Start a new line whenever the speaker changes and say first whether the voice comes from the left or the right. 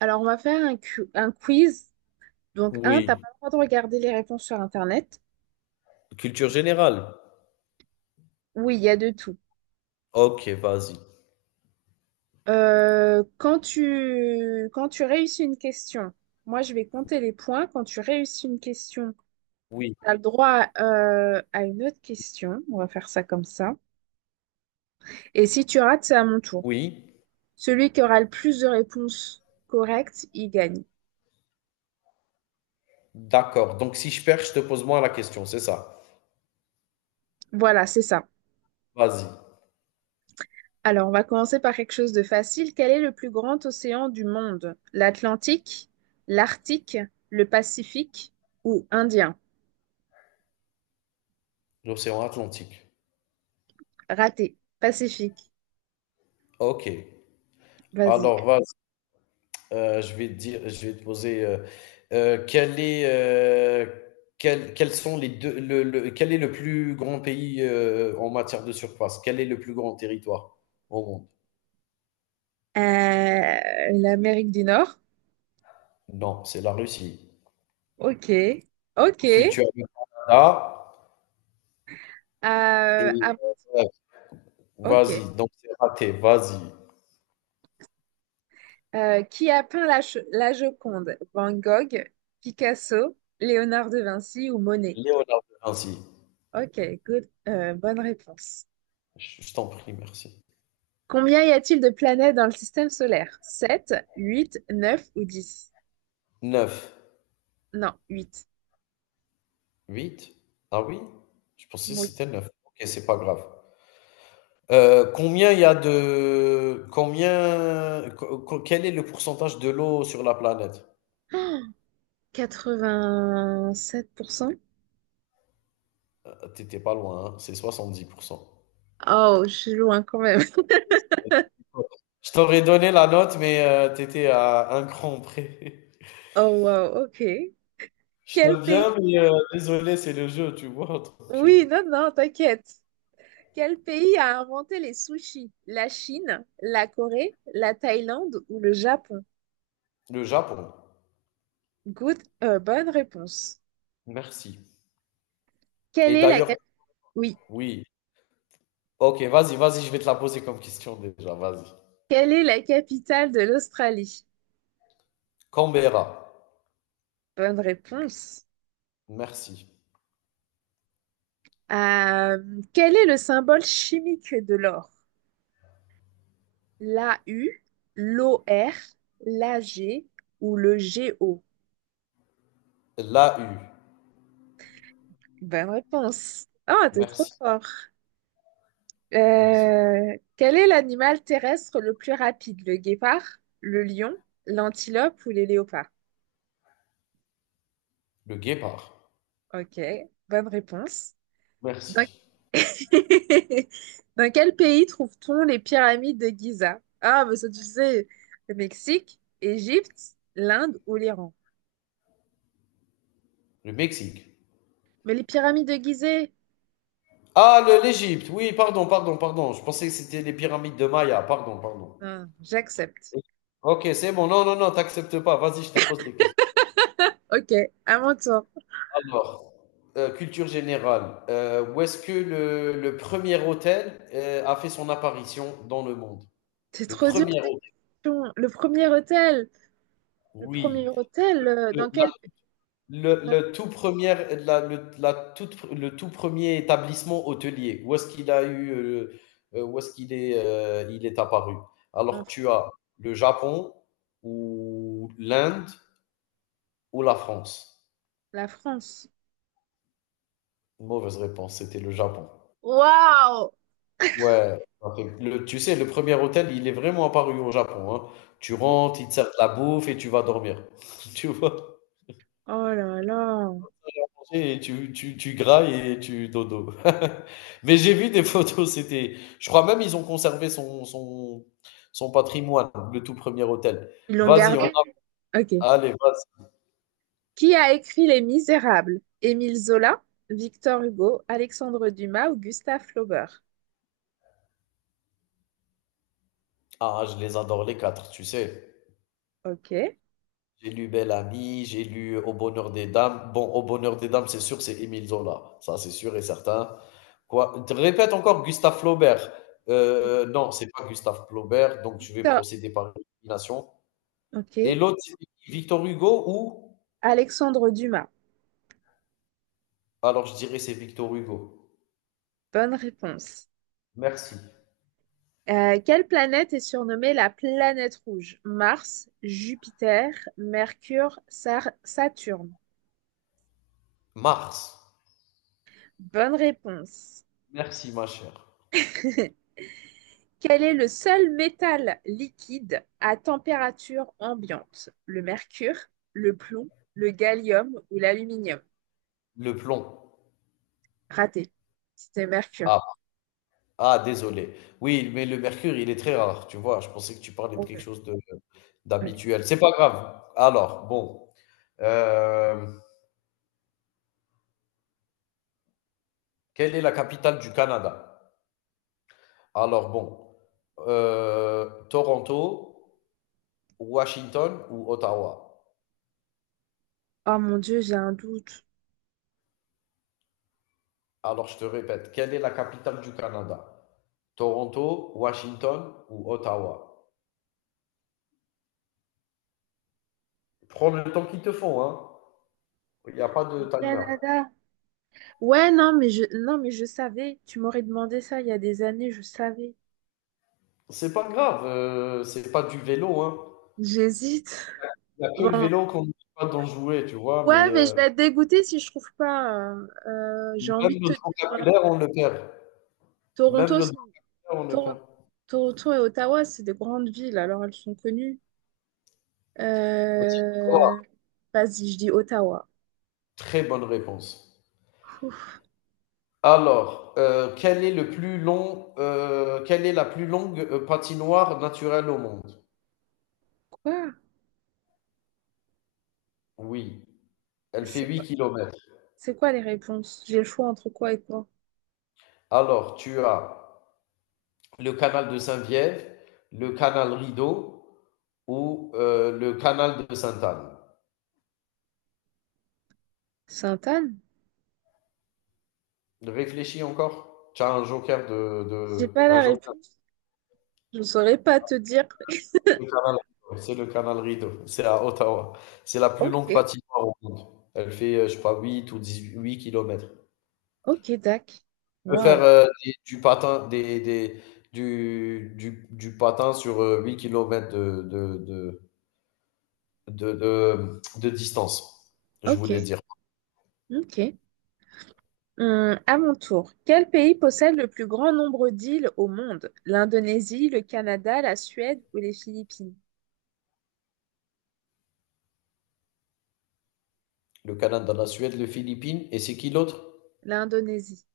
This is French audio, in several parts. right: Alors, on va faire un quiz. Donc, un, t'as
left: Oui,
right: pas le droit de regarder les réponses sur Internet.
left: culture générale?
right: Oui, il y a de tout.
left: OK, vas-y.
right: Quand tu réussis une question, moi, je vais compter les points. Quand tu réussis une question,
left: Oui,
right: t'as le droit à une autre question. On va faire ça comme ça. Et si tu rates, c'est à mon tour.
left: oui,
right: Celui qui aura le plus de réponses correctes, il gagne.
left: d'accord. Donc si je perds, je te pose moi la question, c'est ça?
right: Voilà, c'est ça.
left: Vas-y.
right: Alors, on va commencer par quelque chose de facile. Quel est le plus grand océan du monde? L'Atlantique, l'Arctique, le Pacifique ou Indien?
left: L'océan Atlantique.
right: Raté. Pacifique.
left: OK.
right: Vas-y.
left: Alors vas-y, je vais te dire je vais te poser, quel est, heu, quels sont les 2, le quel est le plus grand pays, en matière de surface? Quel est le plus grand territoire au monde?
right: l'Amérique du Nord.
left: Non, c'est la Russie.
right: Ok. Ok.
left: Ensuite, tu as le Canada et
right: Ah,
left: heu,
right: ok.
left: vas-y, donc c'est raté, vas-y.
right: Qui a peint la Joconde? Van Gogh, Picasso, Léonard de Vinci ou Monet?
left: Léonard de Vinci.
right: Ok. Good. Bonne réponse.
left: Je t'en prie, merci.
right: Combien y a-t-il de planètes dans le système solaire? 7, 8, 9 ou dix.
left: 9,
right: Non, huit.
left: 8, ah oui? Je pensais que
right: Oui.
left: c'était 9. Ok, c'est pas grave. Combien il y a de... Combien... Quel est le pourcentage de l'eau sur la planète?
right: 87%.
left: T'étais pas loin, hein, c'est 70%.
right: Oh, je suis loin quand même.
left: Je t'aurais donné la note, mais t'étais à un cran près.
right: Oh, wow, ok.
left: Je
right: Quel
left: t'aime bien,
right: pays?
left: mais désolé, c'est le jeu, tu vois. Donc,
right: Oui, non, non, t'inquiète. Quel pays a inventé les sushis? La Chine, la Corée, la Thaïlande ou le Japon?
left: le Japon.
right: Good, bonne réponse.
left: Merci.
right: Quelle
left: Et
right: est la
left: d'ailleurs,
right: cap- Oui.
left: oui. Ok, vas-y, vas-y, je vais te la poser comme question déjà, vas-y.
right: Quelle est la capitale de l'Australie?
left: Canberra,
right: Bonne réponse.
left: merci.
right: Quel est le symbole chimique de l'or? La U, l'O R, la G ou le G O.
left: La U,
right: Bonne réponse. Ah, t'es trop
left: merci,
right: fort.
left: merci.
right: Quel est l'animal terrestre le plus rapide? Le guépard, le lion, l'antilope ou les léopards?
left: Le guépard,
right: Ok, bonne réponse. Dans,
left: merci.
right: Dans quel pays trouve-t-on les pyramides de Gizeh? Ah, mais ça, tu sais, le Mexique, Égypte, l'Inde ou l'Iran?
left: Le Mexique.
right: Mais les pyramides de Gizeh.
left: Ah, l'Égypte, oui, pardon, pardon, pardon. Je pensais que c'était les pyramides de Maya, pardon, pardon.
right: Ah, j'accepte.
left: Ok, c'est bon, non, non, non, t'acceptes pas, vas-y, je te pose des questions.
right: Ok, à mon tour.
left: Alors, culture générale, où est-ce que le premier hôtel a fait son apparition dans le monde?
right: C'est
left: Le
right: trop dur
left: premier
right: ces
left: hôtel,
right: questions. Le premier hôtel, le premier
left: oui.
right: hôtel, dans quel
left: Le,
right: dans-
left: le tout premier, la, le, la toute, le tout premier établissement hôtelier, où est-ce qu'il a eu, où est-ce qu'il est, il est apparu? Alors,
right: en
left: tu as le Japon ou l'Inde ou la France.
right: la France.
left: Mauvaise réponse, c'était le Japon.
right: Waouh!
left: Ouais, tu sais, le premier hôtel, il est vraiment apparu au Japon, hein. Tu rentres, ils te servent de la bouffe et tu vas dormir. Tu vois?
right: Oh là là.
left: Et tu grailles et tu dodo. Mais j'ai vu des photos, c'était. Je crois même ils ont conservé son, son patrimoine, le tout premier hôtel.
right: Ils l'ont
left: Vas-y, on a.
right: gardé? Ok.
left: Allez, vas-y.
right: Qui a écrit Les Misérables? Émile Zola, Victor Hugo, Alexandre Dumas ou Gustave Flaubert?
left: Ah, je les adore les quatre, tu sais.
right: Ok.
left: J'ai lu Belle Amie, j'ai lu Au bonheur des dames. Bon, Au bonheur des dames, c'est sûr, c'est Émile Zola. Ça, c'est sûr et certain. Quoi? Te Répète encore Gustave Flaubert. Non, c'est pas Gustave Flaubert, donc je vais
right: Victor.
left: procéder par élimination. Et
right: Ok.
left: l'autre, c'est Victor Hugo ou?
right: Alexandre Dumas.
left: Alors je dirais c'est Victor Hugo.
right: Bonne réponse.
left: Merci.
right: Quelle planète est surnommée la planète rouge? Mars, Jupiter, Mercure, Saturne.
left: Mars.
right: Bonne réponse.
left: Merci ma chère.
right: Quel est le seul métal liquide à température ambiante? Le mercure, le plomb, le gallium ou l'aluminium?
left: Le plomb.
right: Raté. C'était mercure.
left: Ah, ah, désolé. Oui, mais le mercure, il est très rare, tu vois. Je pensais que tu parlais de
right: Oh,
left: quelque chose de
right: allez.
left: d'habituel. C'est pas grave. Alors, bon. Euh, quelle est la capitale du Canada? Alors, bon. Toronto, Washington ou Ottawa?
right: Oh mon Dieu, j'ai un doute.
left: Alors, je te répète, quelle est la capitale du Canada? Toronto, Washington ou Ottawa? Prends le temps qu'il te faut, hein. Il n'y a pas de
right: Du
left: timer.
right: Canada. Ouais, non, mais je savais. Tu m'aurais demandé ça il y a des années, je savais.
left: C'est pas grave, c'est pas du vélo, hein.
right: J'hésite.
left: Il n'y a que le
right: Bon,
left: vélo qu'on n'oublie pas d'en jouer, tu vois,
right: ouais,
left: mais
right: mais je vais être dégoûtée si je trouve pas. J'ai envie
left: même
right: de te dire,
left: notre
right: euh,
left: vocabulaire, on le perd. Même
right: Toronto,
left: notre
right: c'est-
left: vocabulaire, on le
right: Toro-
left: perd.
right: Toronto et Ottawa, c'est des grandes villes, alors elles sont connues.
left: Vas-y, au
right: Euh,
left: revoir.
right: vas-y, je dis Ottawa.
left: Très bonne réponse.
right: Ouf,
left: Alors, quelle est la plus longue, patinoire naturelle au monde?
right: quoi?
left: Oui, elle fait
right: C'est
left: huit
right: quoi?
left: kilomètres.
right: C'est quoi les réponses? J'ai le choix entre quoi et quoi?
left: Alors, tu as le canal de Saint-Viève, le canal Rideau ou le canal de Sainte-Anne?
right: Sainte-Anne?
left: Réfléchis encore. Tu as un joker
right: J'ai pas
left: un
right: la
left: joker
right: réponse. Je ne saurais pas te dire.
left: de canal Rideau. C'est le canal Rideau. C'est à Ottawa. C'est la plus
right: Ok,
left: longue patinoire au monde. Elle fait, je crois, 8 ou 18 kilomètres.
right: ok, Dac.
left: Tu peux faire
right: Waouh.
left: du patin, du patin sur 8 km de distance, je
right: Ok,
left: voulais dire.
right: ok. À mon tour, quel pays possède le plus grand nombre d'îles au monde? L'Indonésie, le Canada, la Suède ou les Philippines?
left: Le Canada, la Suède, les Philippines. Et c'est qui l'autre?
right: L'Indonésie.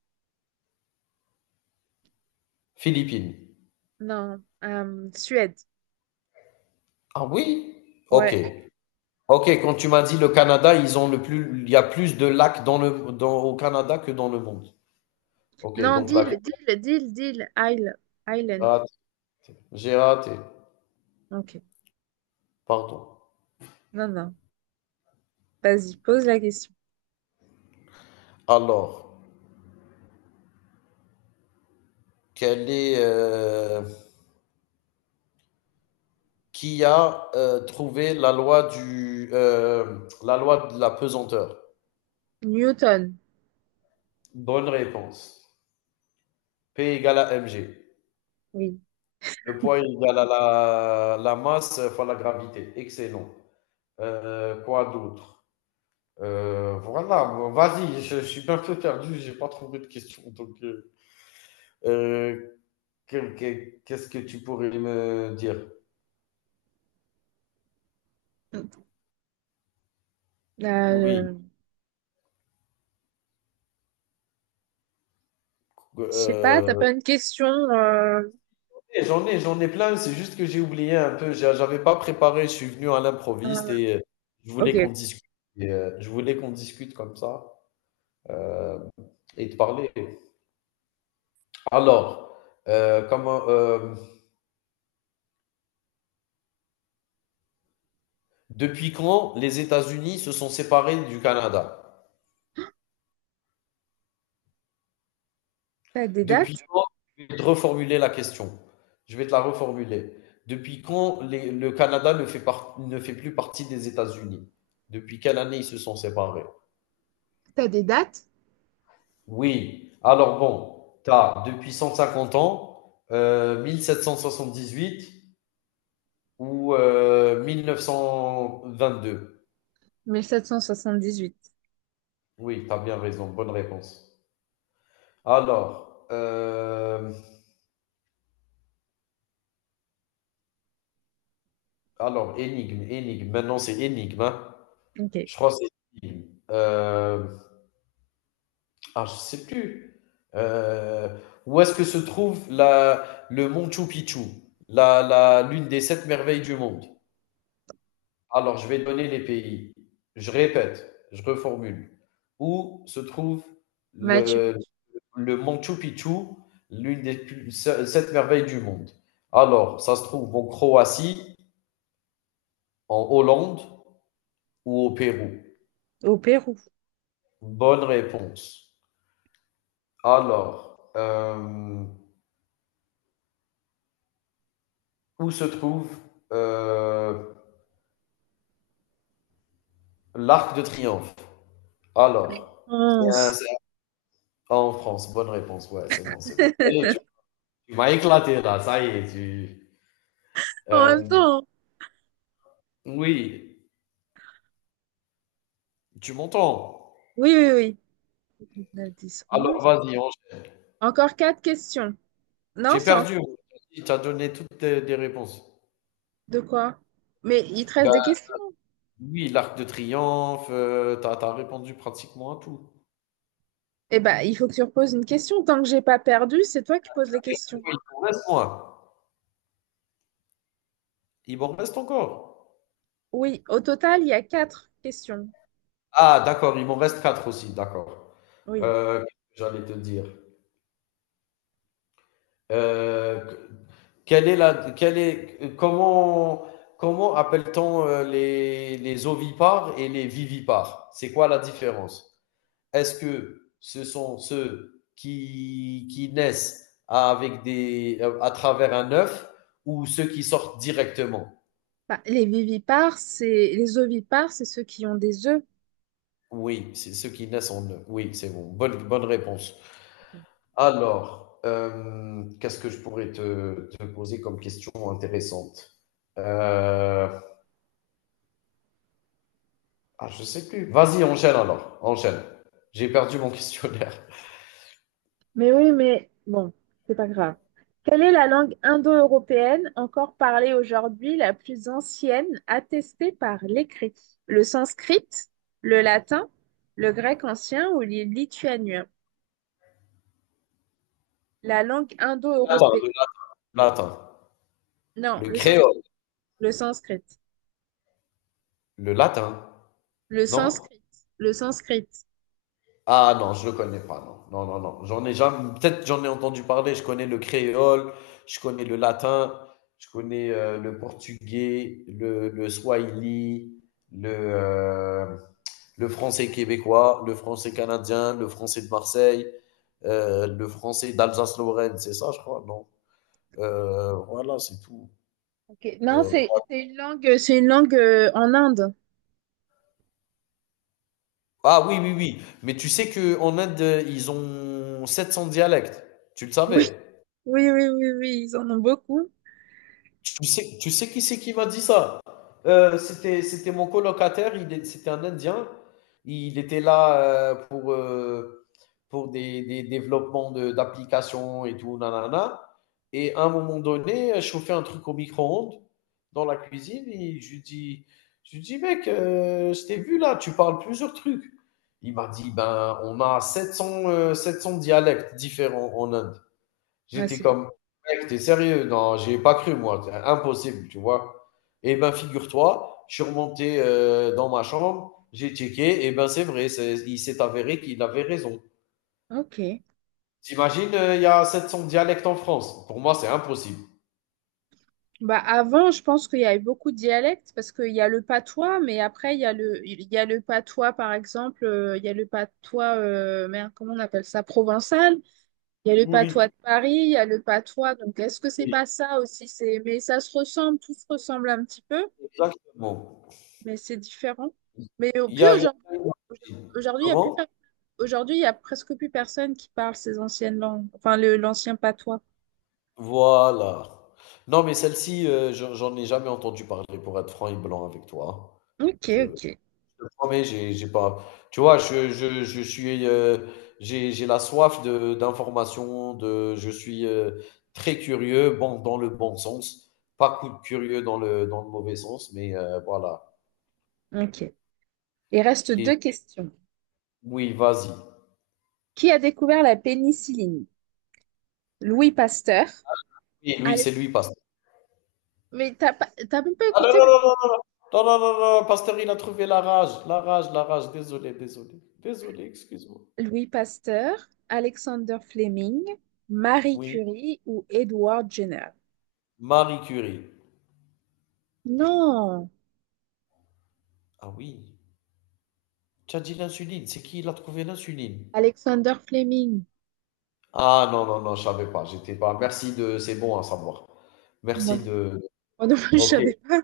left: Philippines.
right: Non, Suède.
left: Ah oui? Ok.
right: Ouais.
left: Ok, quand tu m'as dit le Canada, ils ont le plus, il y a plus de lacs au Canada que dans le monde. Ok,
right: Non,
left: donc là, j'ai
right: d'île, d'île, d'île, d'île, isle, island.
left: raté. J'ai raté.
right: Ok.
left: Pardon.
right: Non, non. Vas-y, pose la question.
left: Alors, quel est, euh, qui a trouvé la loi de la pesanteur?
right: Newton.
left: Bonne réponse. P égale à mg.
right: Oui.
left: Le poids égale à la masse fois la gravité. Excellent. Quoi d'autre? Voilà, bon, vas-y, je suis un peu perdu, j'ai pas trouvé de question. Donc, euh, qu'est-ce que tu pourrais me dire? Oui,
right: Euh, je sais pas, t'as
left: euh,
right: pas une question.
left: j'en ai plein, c'est juste que j'ai oublié un peu. J'avais pas préparé, je suis venu à
right: Euh,
left: l'improviste et je
right: ok.
left: voulais qu'on
right: Ok.
left: discute. Et, je voulais qu'on discute comme ça euh, et te parler. Alors, euh, comment, euh, depuis quand les États-Unis se sont séparés du Canada?
right: T'as des
left: Depuis
right: dates?
left: quand, je vais te reformuler la question. Je vais te la reformuler. Depuis quand le Canada ne fait, ne fait plus partie des États-Unis. Depuis quelle année ils se sont séparés?
right: T'as des dates?
left: Oui. Alors bon, tu as depuis 150 ans, 1778 ou 1922.
right: 1778.
left: Oui, tu as bien raison. Bonne réponse. Alors, alors énigme, énigme. Maintenant, c'est énigme, hein.
right: Ok.
left: Je crois que c'est énigme. Euh, Ah, je sais plus. Euh, où est-ce que se trouve la, le Machu Picchu, l'une des sept merveilles du monde? Alors, je vais donner les pays. Je répète, je reformule. Où se trouve
right: Machu
left: le,
right: Picchu.
left: le Machu Picchu, l'une des sept merveilles du monde? Alors, ça se trouve en Croatie, en Hollande ou au Pérou?
right: Au Pérou.
left: Bonne réponse. Alors, où se trouve euh, l'arc de triomphe. Alors,
right: 11.
left: ah, en France. Bonne réponse. Ouais, c'est bon, c'est bon. Ça y est, tu m'as éclaté là. Ça y est.
right: En
left: Euh,
right: même temps.
left: oui, tu m'entends.
right: Oui, oui, oui. 9, 10,
left: Alors,
right: 11.
left: vas-y.
right: Encore quatre questions. Non,
left: J'ai
right: c'est encore
left: perdu. Tu as donné des réponses.
right: de quoi? Mais il te reste des
left: Ben,
right: questions.
left: oui, l'arc de triomphe. Tu as, répondu pratiquement à tout.
right: Eh ben, il faut que tu reposes une question. Tant que j'ai pas perdu, c'est toi qui poses les questions.
left: Il m'en reste moins. Il m'en reste encore.
right: Oui, au total, il y a quatre questions.
left: Ah, d'accord. Il m'en reste quatre aussi. D'accord.
right: Oui.
left: Euh, J'allais te dire. Euh, quelle est la, quelle est, comment, comment appelle-t-on les ovipares et les vivipares? C'est quoi la différence? Est-ce que ce sont ceux qui naissent avec à travers un œuf ou ceux qui sortent directement?
right: Bah, les vivipares, c'est les ovipares, c'est ceux qui ont des œufs.
left: Oui, c'est ceux qui naissent en œuf. Oui, c'est bon. Bonne, bonne réponse. Alors, qu'est-ce que je pourrais te poser comme question intéressante? Euh, Ah, je sais plus. Vas-y, enchaîne alors. Enchaîne. J'ai perdu mon questionnaire.
right: Mais oui, mais bon, c'est pas grave. Quelle est la langue indo-européenne encore parlée aujourd'hui, la plus ancienne, attestée par l'écrit? Le sanskrit, le latin, le grec ancien ou le lituanien? La langue
left: Le latin,
right: indo-européenne.
left: latin.
right: Non,
left: Le
right: le sans-
left: créole.
right: le sanskrit.
left: Le latin.
right: Le
left: Non?
right: sanskrit. Le sanskrit.
left: Ah non, je le connais pas. Non, non, non, non. J'en ai jamais. Peut-être j'en ai entendu parler. Je connais le créole. Je connais le latin. Je connais le portugais, le swahili, le, euh, le français québécois, le français canadien, le français de Marseille, le français d'Alsace-Lorraine. C'est ça, je crois. Non. Voilà, c'est tout.
right: Ok. Non,
left: Euh,
right: c'est une langue, c'est une langue en Inde.
left: ah oui, oui, oui. Mais tu sais qu'en Inde, ils ont 700 dialectes. Tu le
right: Oui,
left: savais?
right: oui, oui, oui, oui, ils en ont beaucoup.
left: Tu sais qui c'est qui m'a dit ça? C'était mon colocataire, c'était un Indien. Il était là pour des développements d'applications et tout, nanana. Et à un moment donné, je chauffais un truc au micro-ondes dans la cuisine et je lui dis, mec, je t'ai vu là, tu parles plusieurs trucs. Il m'a dit, ben, on a 700, 700 dialectes différents en Inde.
right: Ah,
left: J'étais
right: c'est bon.
left: comme, mec, t'es sérieux? Non, j'ai pas cru, moi. C'est Impossible, tu vois. Et ben, figure-toi, je suis remonté dans ma chambre, j'ai checké, et ben, c'est vrai, il s'est avéré qu'il avait raison.
right: Ok.
left: T'imagines, il y a 700 dialectes en France. Pour moi, c'est impossible.
right: Bah, avant, je pense qu'il y avait beaucoup de dialectes parce qu'il y a le patois, mais après, il y a le patois, par exemple, il y a le patois, merde, comment on appelle ça, provençal, il y a le patois
left: Oui.
right: de Paris, il y a le patois. Donc, est-ce que c'est
left: Oui,
right: pas ça aussi? Mais ça se ressemble, tout se ressemble un petit peu.
left: exactement.
right: Mais c'est différent. Mais au
left: Il y
right: plus
left: a, il y
right: aujourd'hui,
left: a-
right: aujourd'hui, il y a plus
left: Comment?
right: per- aujourd'hui, il y a presque plus personne qui parle ces anciennes langues, enfin le l'ancien patois.
left: Voilà. Non, mais celle-ci, j'en ai jamais entendu parler, pour être franc et blanc avec toi.
right: Ok,
left: Je-
right: ok,
left: Je te promets, j'ai pas tu vois, je suis, j'ai la soif de d'information. De je suis, très curieux, bon, dans le bon sens, pas coup de curieux dans le mauvais sens, mais voilà.
right: ok. Il reste
left: Et
right: deux questions.
left: oui, vas-y.
right: Qui a découvert la pénicilline? Louis Pasteur.
left: Et lui,
right: Alex...
left: c'est lui Pasteur.
right: Mais t'as même pas
left: Ah non,
right: écouté.
left: non, non, non, non, non, non, non, non, Pasteur, il a trouvé la rage, la rage, la rage, désolé, désolé, désolé, excuse-moi.
right: Louis Pasteur, Alexander Fleming, Marie
left: Oui,
right: Curie ou Edward Jenner?
left: Marie Curie.
right: Non,
left: Ah oui, tu as dit l'insuline, c'est qui il a trouvé l'insuline?
right: Alexander Fleming.
left: Ah non, non, non, je savais pas. J'étais pas. Merci de. C'est bon à savoir.
right: Moi
left: Merci
right: non,
left: de.
right: moi non plus, je
left: Ok.
right: savais pas.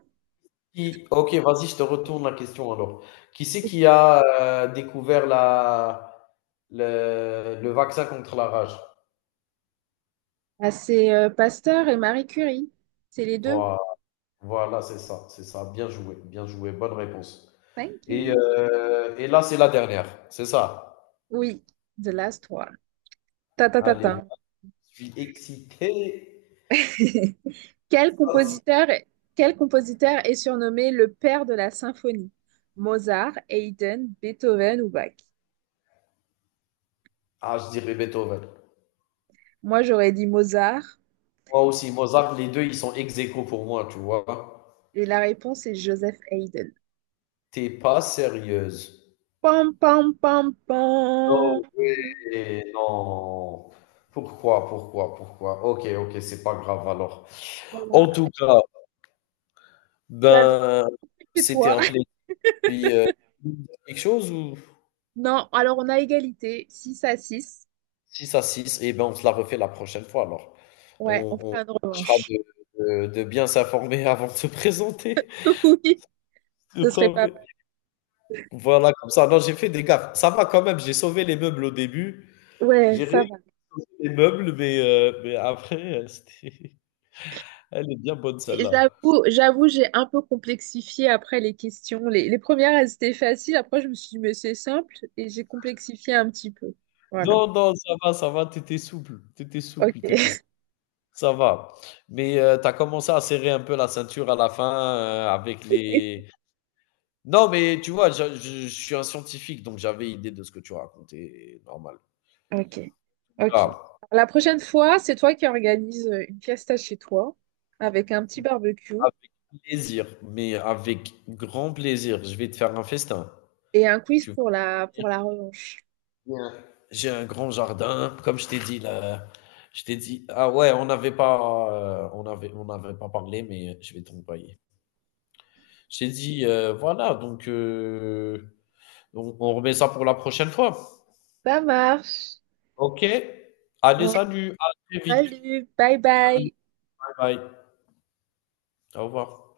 left: Ok, vas-y, je te retourne la question alors. Qui c'est qui a découvert le vaccin contre la rage?
right: Ah, c'est Pasteur et Marie Curie. C'est les deux.
left: Voilà, voilà, c'est ça, c'est ça. Bien joué, bonne réponse.
right: Thank
left: Et,
right: you.
left: euh, et là, c'est la dernière, c'est ça.
right: Oui, the last one. Ta ta ta
left: Allez,
right: ta.
left: je suis excité.
right: Quel compositeur, quel compositeur est surnommé le père de la symphonie? Mozart, Haydn, Beethoven ou Bach?
left: Ah, je dirais Beethoven.
right: Moi, j'aurais dit Mozart
left: Moi aussi, Mozart, les deux, ils sont ex aequo pour moi, tu vois.
right: et la réponse est Joseph Haydn.
left: T'es pas sérieuse.
right: Pam pam pam pam.
left: Non, oui, non. Pourquoi, pourquoi, pourquoi? OK, OK, c'est pas grave alors. En
right: Voilà.
left: tout cas,
right: Tu as le droit
left: ben,
right: chez
left: c'était
right: toi.
left: un plaisir. Puis, quelque chose ou
right: Non, alors on a égalité, 6-6.
left: 6-6. Et ben, on se la refait la prochaine fois alors.
right: Ouais,
left: On
right: on
left: on
right: fera une
left: tâchera
right: revanche.
left: de bien s'informer avant de se présenter.
right: Oui,
left: Je
right: ce
left: te
right: serait pas
left: promets. Voilà, comme ça, non, j'ai fait des gaffes. Ça va quand même, j'ai sauvé les meubles au début.
right: ouais,
left: J'ai
right: ça
left: réussi
right: va.
left: les meubles, mais après, c'était. Elle est bien bonne
right: Et
left: celle-là.
right: j'avoue, j'ai un peu complexifié après les questions. Les premières, elles étaient faciles. Après, je me suis dit, mais c'est simple. Et j'ai complexifié un petit peu. Voilà.
left: Non, non, ça va, tu souple, tu souple, tu
right: OK.
left: souple, ça va. Mais tu as commencé à serrer un peu la ceinture à la fin, avec les. Non, mais tu vois, je suis un scientifique, donc j'avais idée de ce que tu racontais, normal.
right: Ok, ok.
left: Ah,
right: La prochaine fois, c'est toi qui organise une fiesta chez toi avec un petit barbecue
left: avec plaisir, mais avec grand plaisir, je vais te faire un festin.
right: et un quiz
left: Tu vas
right: pour la,
left: venir
right: pour la revanche.
left: bien. J'ai un grand jardin, comme je t'ai dit là, je t'ai dit ah ouais, on n'avait pas, on avait, on n'avait pas parlé, mais je vais t'envoyer. J'ai dit, voilà, donc on remet ça pour la prochaine fois.
right: Ça marche.
left: OK. Allez,
right: Bon,
left: salut, à très vite.
right: salut, bye
left: Salut,
right: bye.
left: bye bye. Au revoir.